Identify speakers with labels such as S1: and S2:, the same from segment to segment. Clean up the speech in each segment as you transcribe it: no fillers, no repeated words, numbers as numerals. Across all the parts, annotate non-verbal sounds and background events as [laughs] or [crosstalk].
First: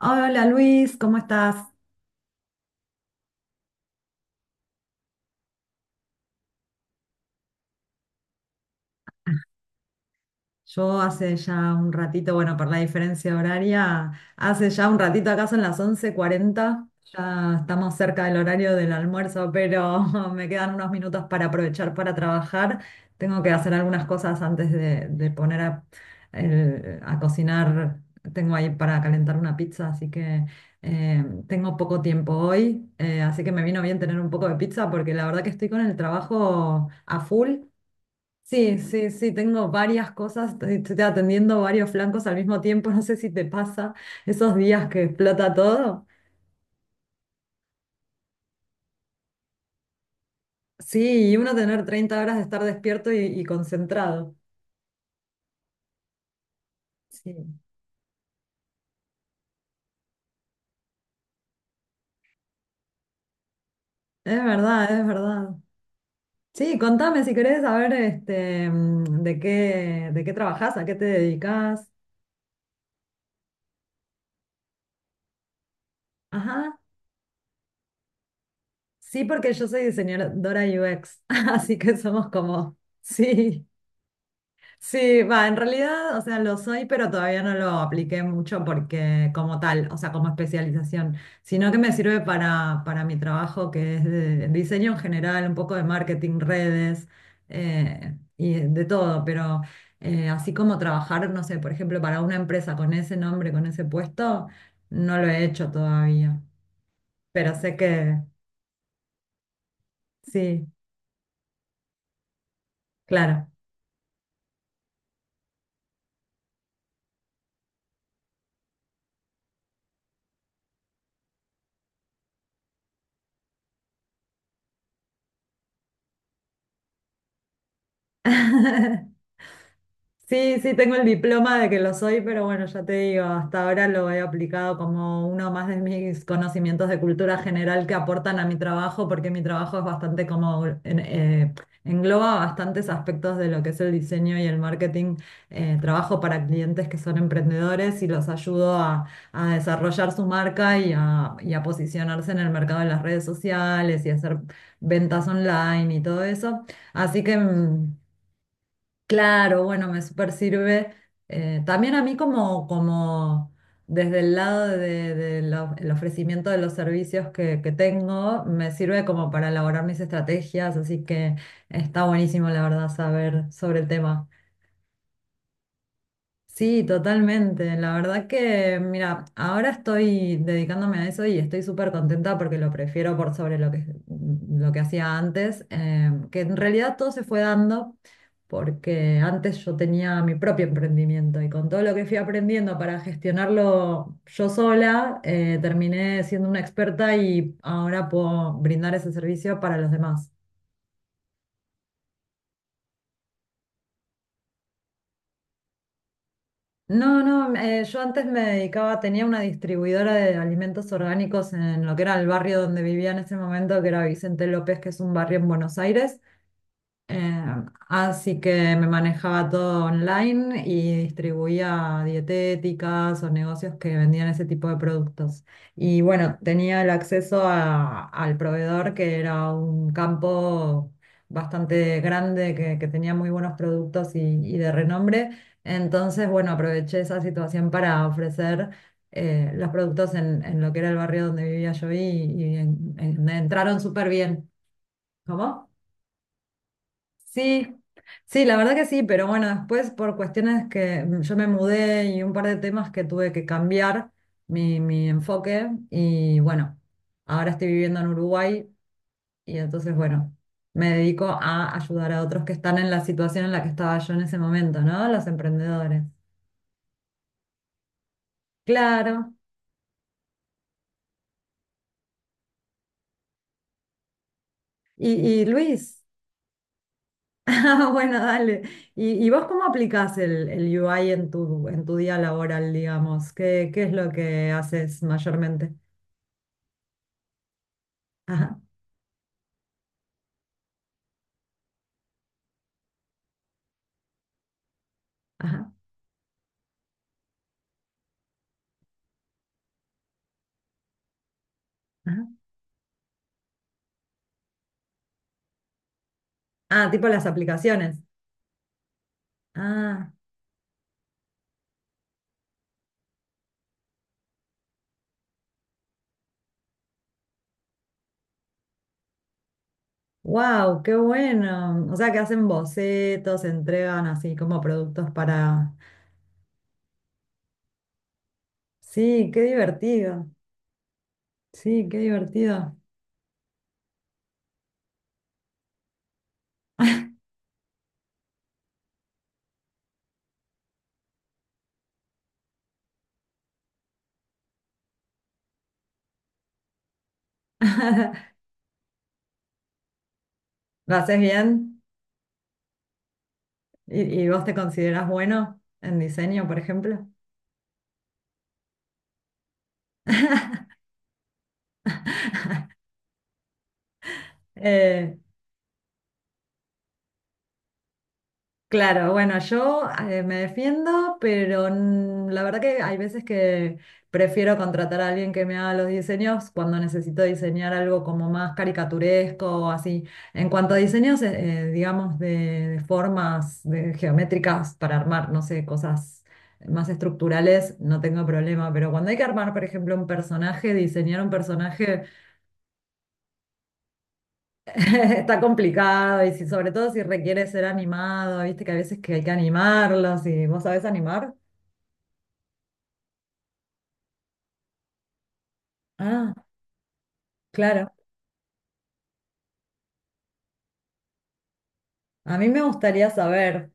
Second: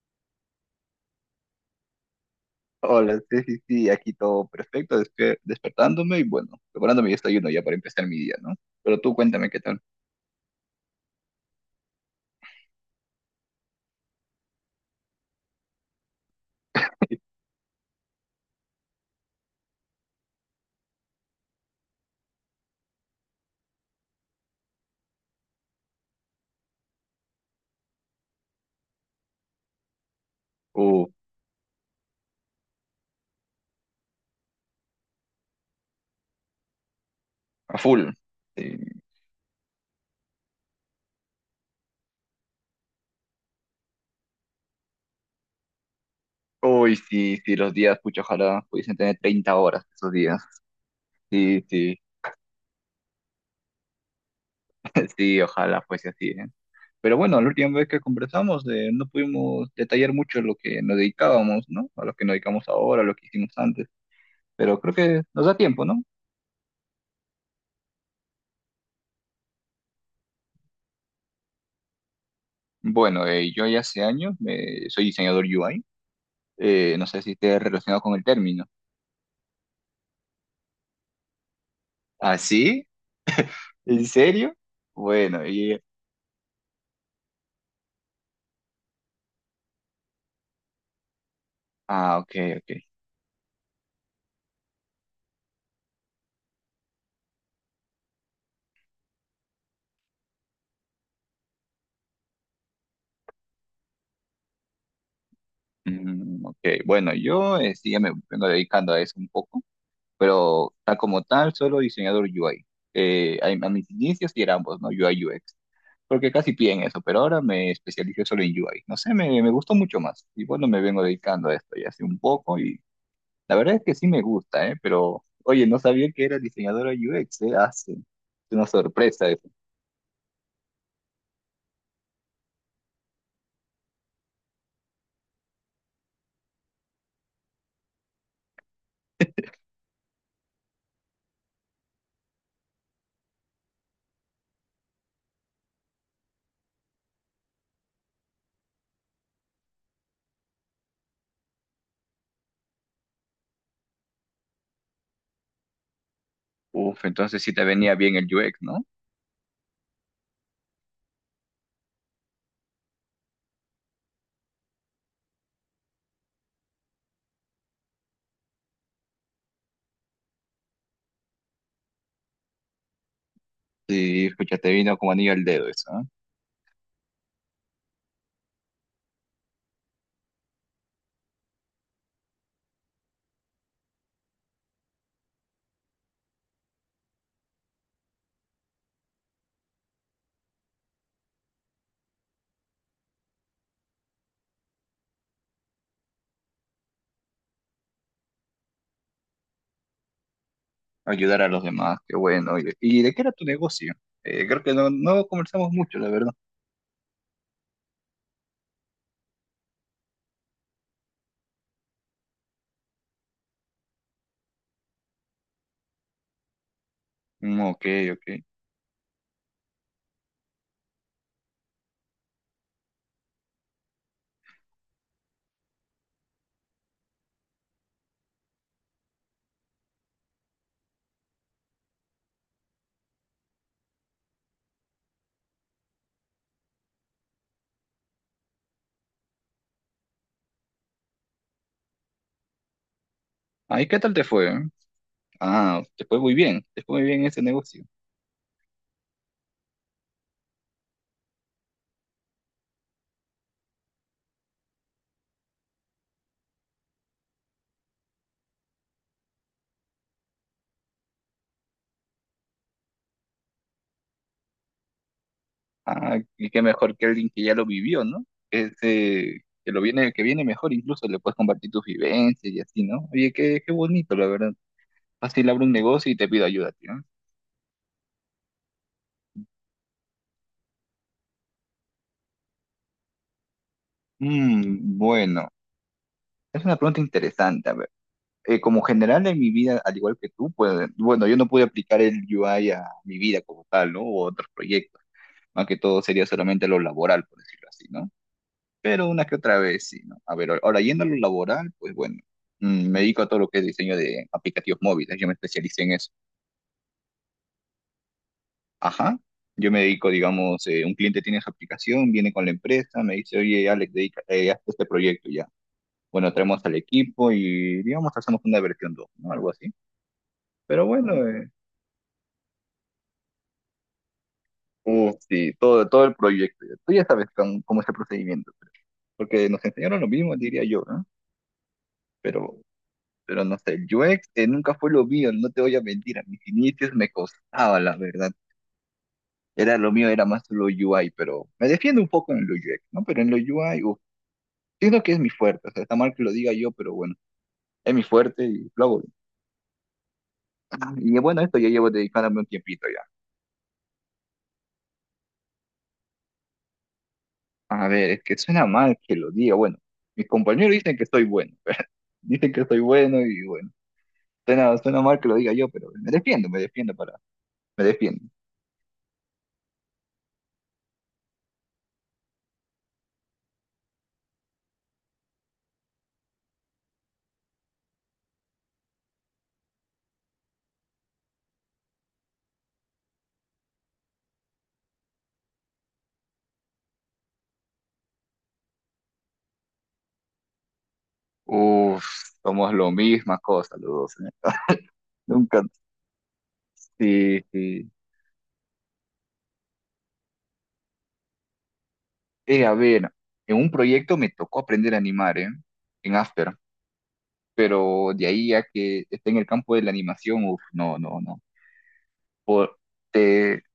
S1: Hola Luis, ¿cómo estás?
S2: Hola, sí, sí, sí, aquí todo perfecto, despertándome y bueno, preparando mi desayuno ya para empezar mi día, ¿no? Pero tú cuéntame qué tal.
S1: Yo hace ya un ratito, bueno, por la diferencia horaria, hace ya un ratito acá son las 11:40. Ya estamos cerca del horario del almuerzo, pero [laughs] me quedan unos minutos para aprovechar para trabajar. Tengo que hacer algunas cosas antes de poner a cocinar. Tengo ahí para calentar una pizza, así que
S2: Uh,
S1: tengo poco tiempo hoy. Así que me vino bien tener un poco de pizza porque la verdad que estoy con el trabajo a full.
S2: a full.
S1: Sí,
S2: Sí.
S1: sí, sí, tengo varias cosas. Estoy atendiendo varios flancos al mismo tiempo, no sé si te pasa esos días que explota todo.
S2: Uy, sí, sí, los días, pucha, ojalá pudiesen tener 30 horas esos días.
S1: Sí, y uno
S2: Sí,
S1: tener
S2: sí,
S1: 30 horas de estar despierto y concentrado.
S2: [laughs] sí, ojalá fuese así, ¿eh? Pero
S1: Sí,
S2: bueno, la última vez que conversamos no pudimos detallar mucho lo que nos dedicábamos, ¿no? A lo que nos dedicamos ahora, a lo que hicimos antes,
S1: es
S2: pero creo
S1: verdad, es
S2: que nos da
S1: verdad.
S2: tiempo, ¿no?
S1: Sí, contame si querés saber este, de qué, trabajás, a qué te dedicás.
S2: Bueno, yo ya hace años soy diseñador UI.
S1: Ajá,
S2: No sé si esté relacionado con el término.
S1: sí, porque yo soy diseñadora UX, [laughs] así que somos
S2: ¿Ah,
S1: como,
S2: sí?
S1: sí.
S2: ¿En serio?
S1: Sí, va,
S2: Bueno,
S1: en
S2: y...
S1: realidad, o sea, lo soy, pero todavía no lo apliqué mucho porque como tal, o sea, como especialización, sino que me
S2: Ah,
S1: sirve
S2: ok, ok.
S1: para mi trabajo que es de diseño en general, un poco de marketing, redes. Y de todo. Pero así como trabajar, no sé, por ejemplo, para una empresa con ese nombre, con ese puesto, no lo he hecho todavía,
S2: Ok, bueno,
S1: pero
S2: yo
S1: sé
S2: sí ya me
S1: que
S2: vengo dedicando a eso un poco,
S1: sí,
S2: pero tal como tal, solo diseñador UI. A,
S1: claro.
S2: a mis inicios sí era ambos, ¿no? UI UX. Porque casi piden eso, pero ahora me especialicé solo en UI. No sé, me gustó mucho más. Y bueno, me vengo dedicando a esto ya hace un poco y la verdad es que sí me gusta, ¿eh? Pero, oye, no sabía que era diseñadora UX, ¿eh? Hace una
S1: [laughs]
S2: sorpresa.
S1: Sí, sí, tengo el diploma de que lo soy, pero bueno, ya te digo, hasta ahora lo he aplicado como uno más de mis conocimientos de cultura general que aportan a mi trabajo, porque mi trabajo es bastante como, engloba bastantes aspectos de lo que es el diseño y el marketing. Trabajo para clientes que son emprendedores y los ayudo a desarrollar su marca y a posicionarse en el mercado de las redes sociales y hacer ventas online y todo eso.
S2: Uf,
S1: Así que...
S2: entonces sí te
S1: mm,
S2: venía bien el UX, ¿no?
S1: claro, bueno, me super sirve. También a mí como, como desde el lado de el ofrecimiento de los servicios que tengo, me sirve como para elaborar mis estrategias, así que está buenísimo, la verdad, saber sobre el tema.
S2: Sí, ya te vino como anillo al dedo eso, ¿eh?
S1: Sí, totalmente. La verdad que, mira, ahora estoy dedicándome a eso y estoy súper contenta porque lo prefiero por sobre lo que hacía antes. Que en realidad todo se fue dando porque antes yo tenía mi propio emprendimiento y con todo lo que fui aprendiendo para gestionarlo yo sola, terminé siendo una experta y ahora puedo brindar ese servicio para los demás.
S2: Ayudar a los demás, qué bueno. Y de qué era tu negocio? Creo que no, no conversamos mucho, la verdad.
S1: No, no, yo antes me dedicaba, tenía una distribuidora de alimentos orgánicos en lo que era el barrio donde vivía en ese momento, que era Vicente López, que es un barrio en Buenos Aires. Eh,
S2: Ok,
S1: Así
S2: ok.
S1: que me manejaba todo online y distribuía dietéticas o negocios que vendían ese tipo de productos. Y bueno, tenía el acceso al proveedor, que era un campo bastante grande, que tenía muy buenos productos y de renombre. Entonces, bueno, aproveché esa situación para ofrecer los productos en, lo que era el barrio donde vivía yo y entraron
S2: Ah, ¿y qué
S1: súper
S2: tal te
S1: bien.
S2: fue?
S1: ¿Cómo?
S2: Ah, te fue muy bien, te fue muy bien ese
S1: Sí,
S2: negocio.
S1: sí, la verdad que sí, pero bueno, después por cuestiones que yo me mudé y un par de temas que tuve que cambiar mi enfoque y bueno, ahora estoy viviendo en Uruguay y entonces bueno, me dedico a ayudar a otros que están en la situación en la que estaba yo en ese momento, ¿no? Los emprendedores.
S2: Ah, y qué mejor que alguien que ya lo vivió, ¿no?
S1: Claro.
S2: Ese, que lo viene, que viene mejor, incluso le puedes compartir tus vivencias y así, ¿no? Oye, qué, qué bonito, la verdad.
S1: Y, y
S2: Fácil abro un
S1: Luis,
S2: negocio y te pido ayuda, tío.
S1: [laughs] ah, bueno, dale. ¿Y vos cómo aplicás el UI en tu día laboral, digamos? ¿Qué es lo que haces
S2: Bueno,
S1: mayormente?
S2: es una pregunta interesante,
S1: [laughs]
S2: como general en mi vida, al igual que tú, pues, bueno, yo no pude aplicar el UI a mi vida como tal, ¿no? O a otros proyectos. Más
S1: Ajá,
S2: que todo sería solamente lo laboral, por decirlo así, ¿no? Pero una que otra vez, sí, ¿no? A ver, ahora yendo a lo laboral, pues bueno,
S1: ajá.
S2: me dedico a todo lo que es diseño de aplicativos móviles, yo me especialicé en eso.
S1: Ah, tipo las aplicaciones.
S2: Ajá, yo me dedico,
S1: Ah,
S2: digamos, un cliente tiene su aplicación, viene con la empresa, me dice, oye, Alex, dedica, haz este proyecto ya. Bueno, traemos al equipo y, digamos, hacemos una versión dos, ¿no? Algo así.
S1: wow,
S2: Pero
S1: qué
S2: bueno,
S1: bueno. O sea, que hacen bocetos, entregan así como productos
S2: Sí,
S1: para...
S2: todo el proyecto. Tú ya sabes cómo es el procedimiento,
S1: Sí, qué
S2: porque nos enseñaron lo
S1: divertido.
S2: mismo, diría yo, ¿no?
S1: Sí, qué
S2: Pero,
S1: divertido.
S2: pero no sé, el UX nunca fue lo mío, no te voy a mentir, a mis inicios me costaba, la verdad. Era lo mío, era más lo UI, pero me defiendo un poco en lo UX, ¿no? Pero en lo UI, uff, siento que es mi fuerte, o sea, está mal que lo diga yo, pero bueno, es mi
S1: [laughs]
S2: fuerte y lo hago bien. Ah,
S1: ¿Lo
S2: y
S1: haces
S2: bueno, esto ya
S1: bien?
S2: llevo dedicándome un tiempito ya.
S1: Y vos te consideras bueno en diseño, por ejemplo?
S2: A ver, es que suena mal que lo diga, bueno, mis compañeros dicen que soy bueno, [laughs] dicen que soy bueno y bueno. Suena, suena
S1: Eh,
S2: mal que lo diga yo, pero me defiendo para, me defiendo.
S1: Claro, bueno, yo me defiendo, pero la verdad que hay veces que prefiero contratar a alguien que me haga los diseños cuando necesito diseñar algo como más caricaturesco o así. En cuanto a diseños, digamos, de formas de geométricas para armar, no sé, cosas más estructurales, no tengo problema, pero cuando hay que armar, por ejemplo, un personaje, diseñar un personaje...
S2: Uf, somos lo misma cosa los dos, ¿eh?
S1: [laughs]
S2: [laughs]
S1: Está
S2: Nunca,
S1: complicado y si, sobre todo si
S2: sí,
S1: requiere ser
S2: sí.
S1: animado, viste que a veces que hay que animarlos y vos sabés animar.
S2: A ver, en un proyecto me tocó aprender a animar, ¿eh? En
S1: Ah,
S2: After,
S1: claro.
S2: pero de ahí a que esté en el campo de la animación, uf, no, no, no.
S1: A mí me
S2: Por,
S1: gustaría
S2: te,
S1: saber.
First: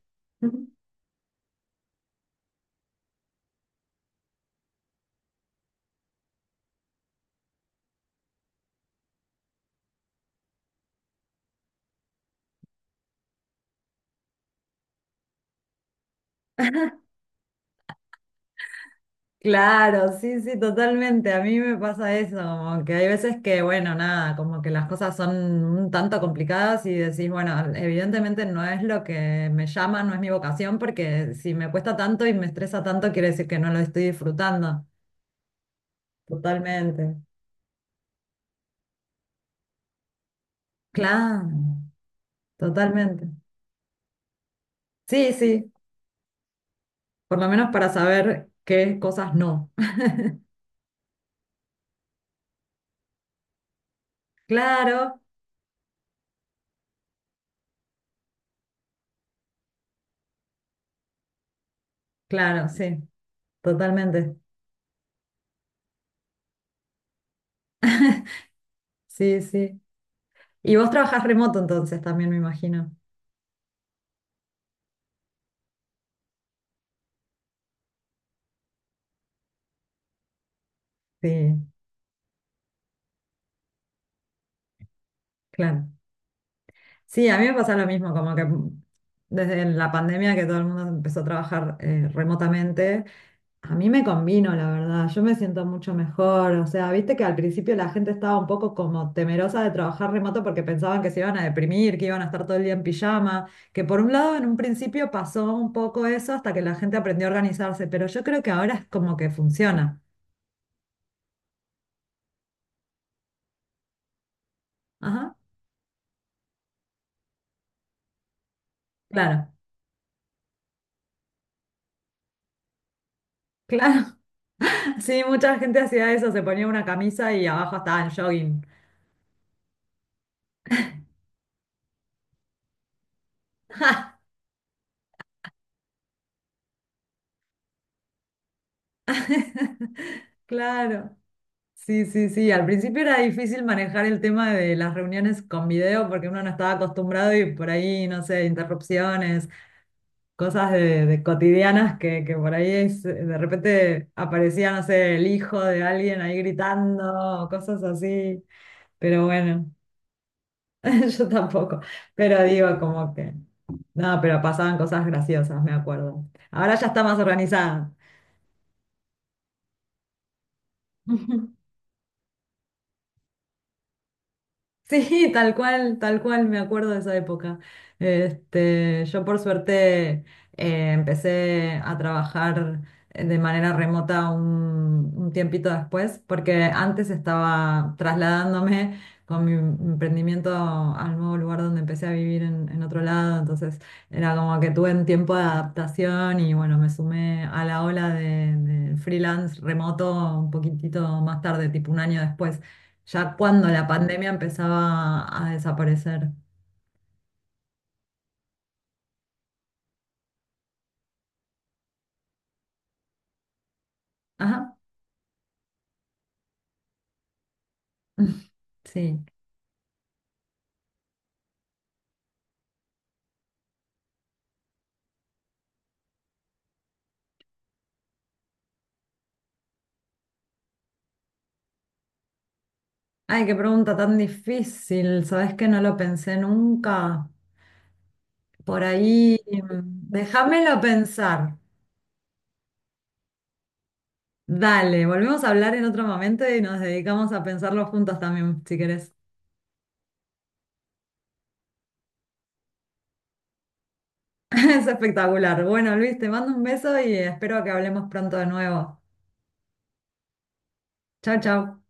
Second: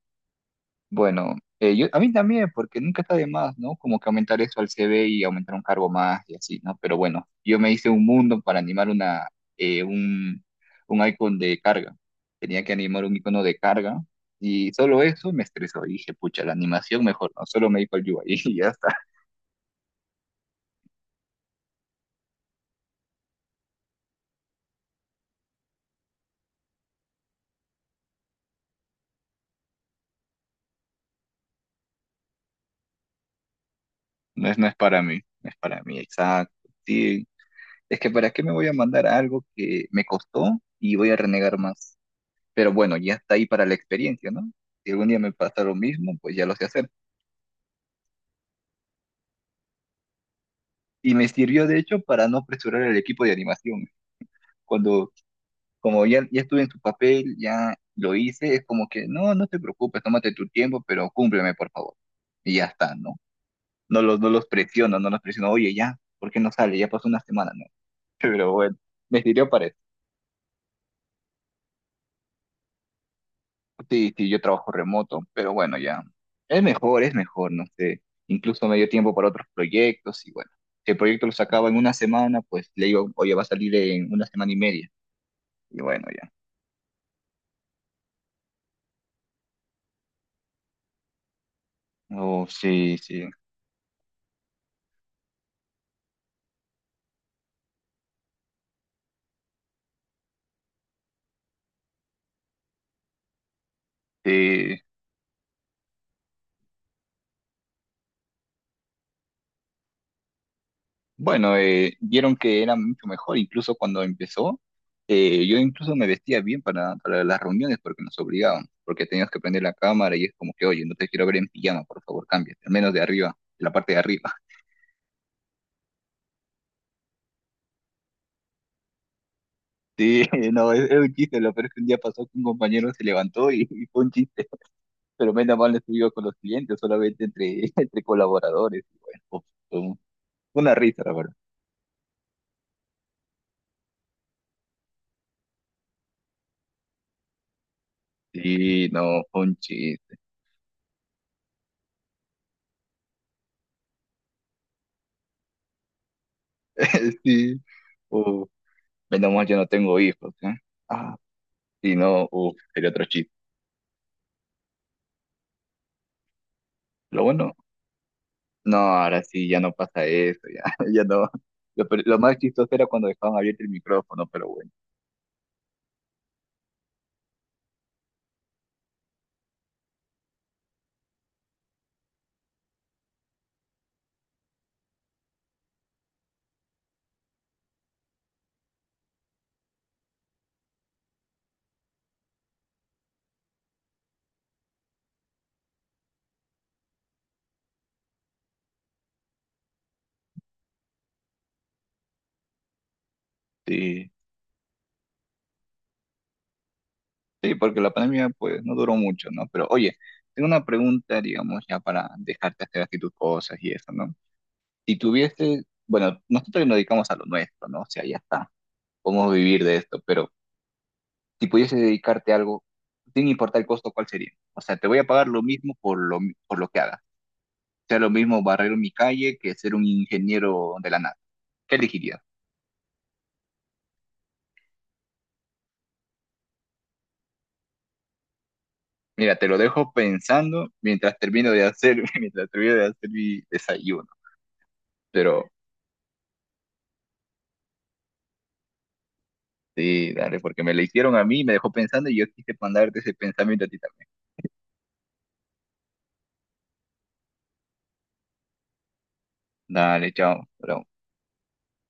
S2: Bueno, a mí también, porque nunca está de más, ¿no? Como que aumentar eso al CV y aumentar un cargo más y así, ¿no? Pero bueno, yo me hice un mundo para animar eh, un, un icon de carga. Tenía que animar un icono de carga y solo eso me estresó. Y dije, pucha, la animación
S1: [laughs]
S2: mejor, ¿no? Solo me dijo el UI [laughs] y ya está.
S1: Claro, sí, sí, totalmente. A mí me pasa eso, como que hay veces que, bueno, nada, como que las cosas son un tanto complicadas y decís, bueno, evidentemente no es lo que me llama, no es mi vocación, porque si me cuesta tanto y me estresa tanto, quiere decir que no lo estoy
S2: No es, no es
S1: disfrutando.
S2: para mí, no es para mí, exacto.
S1: Totalmente.
S2: Sí, es que, ¿para qué me voy a mandar algo que me costó y voy a
S1: Claro,
S2: renegar más? Pero bueno, ya
S1: totalmente.
S2: está ahí para la experiencia, ¿no? Si algún día me
S1: Sí,
S2: pasa
S1: sí,
S2: lo mismo, pues ya lo sé hacer.
S1: por lo menos para saber qué cosas no.
S2: Y me sirvió, de hecho, para no apresurar el equipo de animación. Cuando,
S1: Claro,
S2: como ya estuve en su papel, ya lo hice, es como que, no, no te preocupes, tómate tu tiempo, pero cúmpleme, por favor. Y ya
S1: claro,
S2: está,
S1: sí,
S2: ¿no? No los, no
S1: totalmente.
S2: los presiono, no los presiono, oye, ya, ¿por qué no sale? Ya pasó una semana, ¿no? [laughs]
S1: [laughs]
S2: Pero bueno, me
S1: Sí,
S2: sirvió para eso.
S1: sí. Y vos trabajás remoto entonces también, me imagino.
S2: Sí, sí, yo trabajo remoto, pero bueno, ya. Es mejor, no sé. Incluso me dio tiempo para otros proyectos y bueno. Si el proyecto
S1: Sí,
S2: lo sacaba en una semana, pues le digo, oye, va a salir en una semana y media. Y
S1: claro.
S2: bueno, ya.
S1: Sí, a mí me pasa lo mismo, como que desde la pandemia que todo el mundo empezó a trabajar
S2: Oh, sí,
S1: remotamente.
S2: sí.
S1: A mí me convino, la verdad, yo me siento mucho mejor, o sea, viste que al principio la gente estaba un poco como temerosa de trabajar remoto porque pensaban que se iban a deprimir, que iban a estar todo el día en pijama, que por un lado en un
S2: Sí.
S1: principio pasó un poco eso hasta que la gente aprendió a organizarse, pero yo creo que ahora es como que funciona.
S2: Bueno, vieron que era mucho mejor, incluso cuando empezó.
S1: Ajá,
S2: Yo incluso me vestía bien para las reuniones porque nos obligaban, porque teníamos que
S1: claro,
S2: prender la cámara y es como que, oye, no te quiero ver en pijama, por favor, cámbiate, al menos de arriba, de la parte de
S1: claro.
S2: arriba.
S1: [laughs] Sí, mucha gente hacía eso, se ponía una camisa y abajo estaba en jogging.
S2: Sí, [laughs] no, es un chiste, lo peor es que un día pasó que un compañero se levantó y fue un
S1: [laughs]
S2: chiste, pero menos mal no estuvo con los clientes, solamente entre, [laughs] entre colaboradores. Y bueno, fue un- fue una risa, la
S1: Claro.
S2: verdad.
S1: Sí, sí, sí. Al principio era difícil manejar el tema de las reuniones con video porque uno no estaba acostumbrado y por ahí, no sé,
S2: Sí, no, fue
S1: interrupciones,
S2: un chiste,
S1: cosas de cotidianas que por ahí de repente aparecía, no sé, el hijo de alguien ahí
S2: [laughs]
S1: gritando,
S2: sí.
S1: cosas así.
S2: Uf,
S1: Pero
S2: menos mal yo
S1: bueno,
S2: no tengo hijos, ¿eh? Ah,
S1: [laughs] yo tampoco.
S2: sí no,
S1: Pero
S2: uf,
S1: digo,
S2: sería otro
S1: como
S2: chiste.
S1: que... No, pero pasaban cosas graciosas, me acuerdo. Ahora ya está más
S2: Lo bueno,
S1: organizada.
S2: no, ahora sí, ya no pasa eso, ya, [laughs] ya no.
S1: [laughs]
S2: Lo más chistoso era cuando dejaban abierto el micrófono, pero bueno,
S1: Sí, tal cual, me acuerdo de esa época. Este, yo por suerte empecé a trabajar de manera remota un tiempito después, porque antes estaba trasladándome con mi emprendimiento al nuevo lugar donde empecé a vivir en, otro lado, entonces era como que tuve un tiempo de adaptación y bueno, me sumé a la ola del freelance remoto un poquitito más tarde, tipo un año después. Ya cuando la
S2: sí.
S1: pandemia empezaba a desaparecer.
S2: Sí, porque la pandemia pues no duró mucho, ¿no? Pero oye, tengo una pregunta, digamos, ya para dejarte hacer así tus cosas y eso, ¿no?
S1: Ajá.
S2: Si tuviese, bueno, nosotros nos dedicamos a lo nuestro, ¿no? O sea, ya
S1: [laughs]
S2: está,
S1: Sí.
S2: podemos vivir de esto, pero si pudiese dedicarte a algo, sin importar el costo, ¿cuál sería? O sea, te voy a pagar lo mismo por por lo que hagas. Sea lo mismo barrer mi calle que ser un ingeniero de la nada. ¿Qué elegirías?
S1: Ay, qué pregunta tan difícil. Sabes que no lo pensé nunca. Por
S2: Mira,
S1: ahí,
S2: te lo dejo pensando
S1: déjamelo
S2: mientras termino
S1: pensar.
S2: de hacer, [laughs] mientras termino de hacer mi desayuno.
S1: Dale, volvemos
S2: Pero
S1: a hablar en otro momento y nos dedicamos a pensarlo juntos también, si querés. [laughs]
S2: sí, dale, porque me la hicieron a mí, me dejó pensando y yo quise mandarte ese pensamiento a ti también.
S1: Es espectacular. Bueno, Luis, te mando un beso y espero que hablemos pronto de nuevo.
S2: Dale, chao, bro.
S1: Chao, chao.